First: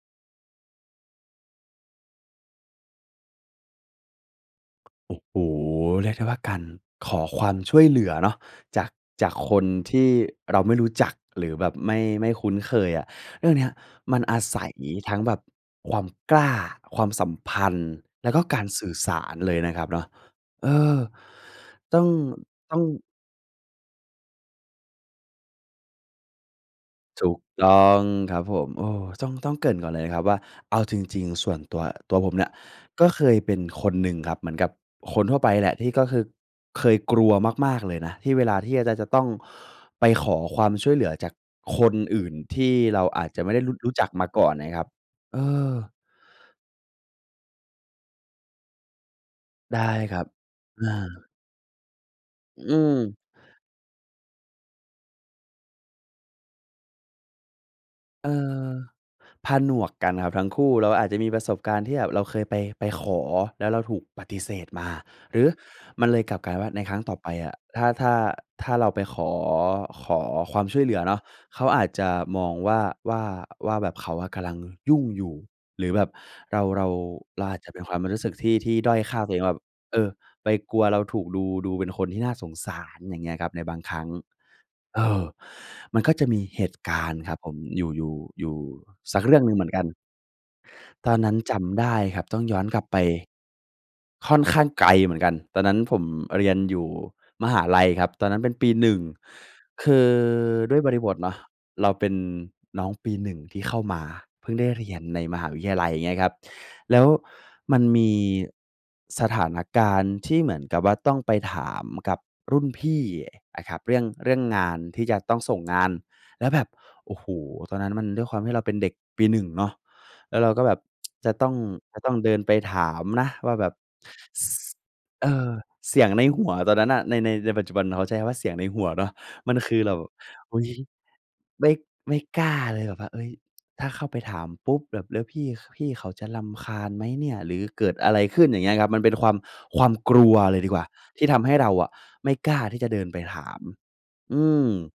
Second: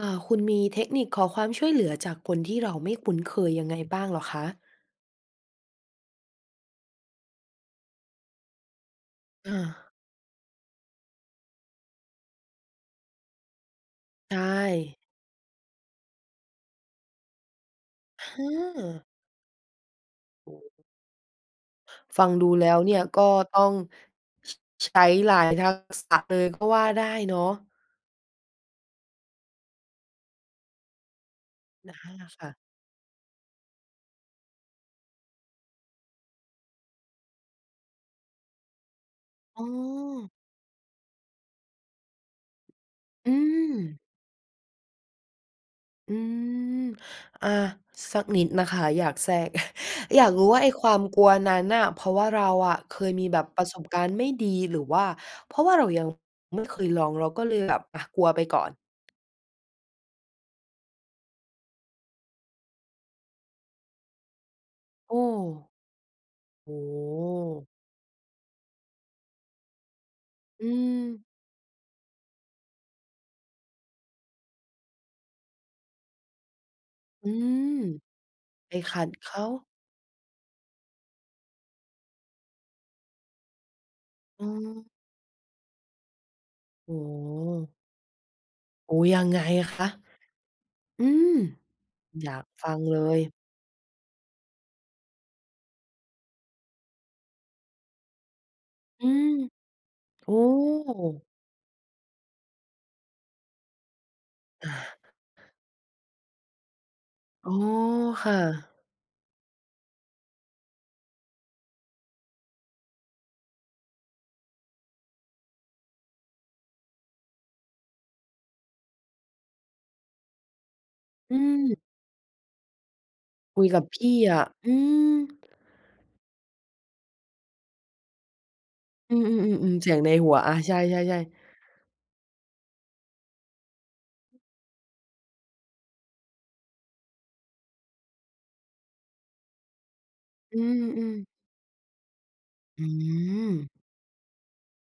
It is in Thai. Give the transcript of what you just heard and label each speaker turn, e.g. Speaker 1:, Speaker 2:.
Speaker 1: อา คุณมีเทคนิคขอความช่วยเหลือจากคนที่เราไม่คุ้นเคยยังไงบ้างเหรอคะ?
Speaker 2: โอ้โฮ เรียกได้ว่าการขอความช่วยเหลือเลยเนาะจาก-จากค
Speaker 1: อ
Speaker 2: น
Speaker 1: า
Speaker 2: ที่เราไม่รู้จัก หรือแบบไม่ ไม่คุ้นเคยอะ เรื่องเนี้ยมัน
Speaker 1: ใช
Speaker 2: อาศัย
Speaker 1: ่
Speaker 2: ทั้งแบบความกล้า ความสัมพันธ์ แล้วก็การสื่อ
Speaker 1: เออ
Speaker 2: สารเลยนะครับเนาะ
Speaker 1: โอ้โ
Speaker 2: เอ
Speaker 1: ฮ
Speaker 2: อ ต้อง
Speaker 1: ฟังดูแล้
Speaker 2: ต้
Speaker 1: ว
Speaker 2: อง
Speaker 1: เนี่ย ก็ต้อง ช ใช้หลายทักษะเลยก็ว่าได้
Speaker 2: ถู
Speaker 1: เนา
Speaker 2: ก
Speaker 1: ะ
Speaker 2: ต้องครับผม เออ ต้อง ต้องเกริ่นก่อนเลยนะครับว่า เอาจริง ๆ ส่วนตัว
Speaker 1: อา
Speaker 2: ตัวผมเ
Speaker 1: ค
Speaker 2: นี่
Speaker 1: ่
Speaker 2: ย
Speaker 1: ะ
Speaker 2: ก็เคยเป็นคนหนึ่งครับ เหมือนกับคนทั่วไปแหละ ที่ก็คือเคยกลัวมาก ๆ เลยนะที่เวลาที่จะ จะ จะต้อง
Speaker 1: อ๋
Speaker 2: ไปข
Speaker 1: อ
Speaker 2: อความช่วยเหลือจากคนอื่นที่เราอา
Speaker 1: อื
Speaker 2: จจะไม่ได้ ร รู้
Speaker 1: ม
Speaker 2: จักมาก่อนนะครับ เออ
Speaker 1: อืม อา สักนิดนะคะ อยากแทรก
Speaker 2: ได้คร
Speaker 1: อ
Speaker 2: ั
Speaker 1: ยา
Speaker 2: บ
Speaker 1: กรู้ว่าไอ้
Speaker 2: อ
Speaker 1: ควา
Speaker 2: า
Speaker 1: มกลัวนั้นน่ะ เพราะว่าเรา
Speaker 2: อ
Speaker 1: อ
Speaker 2: ื
Speaker 1: ะเคย
Speaker 2: ม
Speaker 1: มีแบบประสบการณ์ไม่ดี หรือว่าเพราะว่าเรายังไม่เคยลอง เราก็เลยแบบ อา กลั
Speaker 2: เอ
Speaker 1: วไปก่อ
Speaker 2: อ
Speaker 1: น?
Speaker 2: ผนวกกันครับทั้งคู่ เราอาจจะมีประสบการณ์ที่แบบเราเคยไป ไปขอ แล้วเราถูกปฏิเสธมา
Speaker 1: โอ้
Speaker 2: หรือมันเลยกลับกกลายเป็นว่
Speaker 1: โอ
Speaker 2: า
Speaker 1: ้
Speaker 2: ในค
Speaker 1: โ
Speaker 2: รั้งต่อไปอะ
Speaker 1: ฮ
Speaker 2: ถ้า ถ้า ถ้าเราไปขอ ขอควา
Speaker 1: อื
Speaker 2: มช่วยเหลือเนาะ
Speaker 1: ม
Speaker 2: เขาอาจจะมองว่า ว่า ว่าแบบเขาอะกำลังยุ่งอยู่ หรือแบบเรา เรา
Speaker 1: อื
Speaker 2: เราอาจจ
Speaker 1: ม
Speaker 2: ะเป็นความรู้สึกที่ ท
Speaker 1: ไป
Speaker 2: ี่ด
Speaker 1: ข
Speaker 2: ้อย
Speaker 1: ัด
Speaker 2: ค่า
Speaker 1: เข
Speaker 2: ตัวเอง
Speaker 1: า
Speaker 2: ว่าแบบ เออ ไปกลัวเราถูกดู ดูเป็นคนที่น่าสงสาร อย่างเงี้ยครับ ในบางครั้ง
Speaker 1: อืม
Speaker 2: เออ มันก็จะมีเหตุ
Speaker 1: โอ
Speaker 2: ก
Speaker 1: ้
Speaker 2: า
Speaker 1: โ
Speaker 2: รณ์ครับผม
Speaker 1: ฮ
Speaker 2: อยู่ อยู่ อยู่
Speaker 1: โอ้
Speaker 2: ส
Speaker 1: ยั
Speaker 2: ัก
Speaker 1: ง
Speaker 2: เรื
Speaker 1: ไ
Speaker 2: ่
Speaker 1: ง
Speaker 2: องหนึ่งเห
Speaker 1: อ
Speaker 2: มื
Speaker 1: ะ
Speaker 2: อนก
Speaker 1: ค
Speaker 2: ัน
Speaker 1: ะ? อื
Speaker 2: ตอนน
Speaker 1: ม
Speaker 2: ั้นจำได้ครั
Speaker 1: อ
Speaker 2: บ
Speaker 1: ยา
Speaker 2: ต้อ
Speaker 1: ก
Speaker 2: งย้อ
Speaker 1: ฟ
Speaker 2: น
Speaker 1: ั
Speaker 2: ก
Speaker 1: ง
Speaker 2: ลับ
Speaker 1: เ
Speaker 2: ไ
Speaker 1: ล
Speaker 2: ป
Speaker 1: ย
Speaker 2: ค่อนข้างไกลเหมือนกัน ตอนนั้นผมเรียนอยู่มหาลัยครับ ตอนนั้นเป็นปี 1
Speaker 1: อืม
Speaker 2: คือ
Speaker 1: โอ้
Speaker 2: ด้วยบริบทเนาะ เราเป็นน้องปี 1 ที่เข้ามา เพิ่งได
Speaker 1: อ
Speaker 2: ้
Speaker 1: า
Speaker 2: เรียนในมหาวิทยาลัย อย่างเงี้ยครับ แล้ว
Speaker 1: อ๋อ
Speaker 2: มันมี
Speaker 1: ค่ะ
Speaker 2: สถานการณ์ที่เหมือนกับว่าต้องไปถามกับรุ่นพี่นะครับ เรื่อง เรื่องงานที่จะต้องส่งงาน แล้วแบบ โอ้โฮ ตอนนั้นมันด้วยความที่เราเป็นเด็กปี 1 เนาะ แล้วเราก็แบบ จ
Speaker 1: อ
Speaker 2: ะ
Speaker 1: ื
Speaker 2: ต้อง
Speaker 1: ม
Speaker 2: จะต้องเดินไปถามนะว่า
Speaker 1: ค
Speaker 2: แ
Speaker 1: ุ
Speaker 2: บ
Speaker 1: ย
Speaker 2: บ
Speaker 1: กับพี่อะ
Speaker 2: ส
Speaker 1: อืม
Speaker 2: เออ เสียงในหัวตอนนั้นน่ะ ใน ใน ในปัจจุบัน เขาใช้เสียงในหัวเนา
Speaker 1: อ
Speaker 2: ะ
Speaker 1: ื
Speaker 2: มันค
Speaker 1: ม
Speaker 2: ื
Speaker 1: ๆ ๆ
Speaker 2: อ
Speaker 1: ๆ เส
Speaker 2: เ
Speaker 1: ี
Speaker 2: รา
Speaker 1: ยง
Speaker 2: แบ
Speaker 1: ใน
Speaker 2: บ
Speaker 1: หัว อา
Speaker 2: อุ๊ย
Speaker 1: ใช่ ๆ ๆ
Speaker 2: ไม่ ไม่กล้าเลย แบบว่า เอ๊ย "ถ้าเข้าไปถามปุ๊บ บ แล้วพี่ ข พี่เขาจะรำคาญไหมเนี่ย? หรือเกิดอะไรขึ้น?" อย่างเงี้ยครับ มันเป็นความ ความกลัวเ
Speaker 1: อ
Speaker 2: ล
Speaker 1: ื
Speaker 2: ยดีกว่า
Speaker 1: ม
Speaker 2: ที
Speaker 1: ๆ
Speaker 2: ่ทำให้เราอะไม่กล้าที่
Speaker 1: อื
Speaker 2: จะเดินไปถาม
Speaker 1: ม
Speaker 2: อืม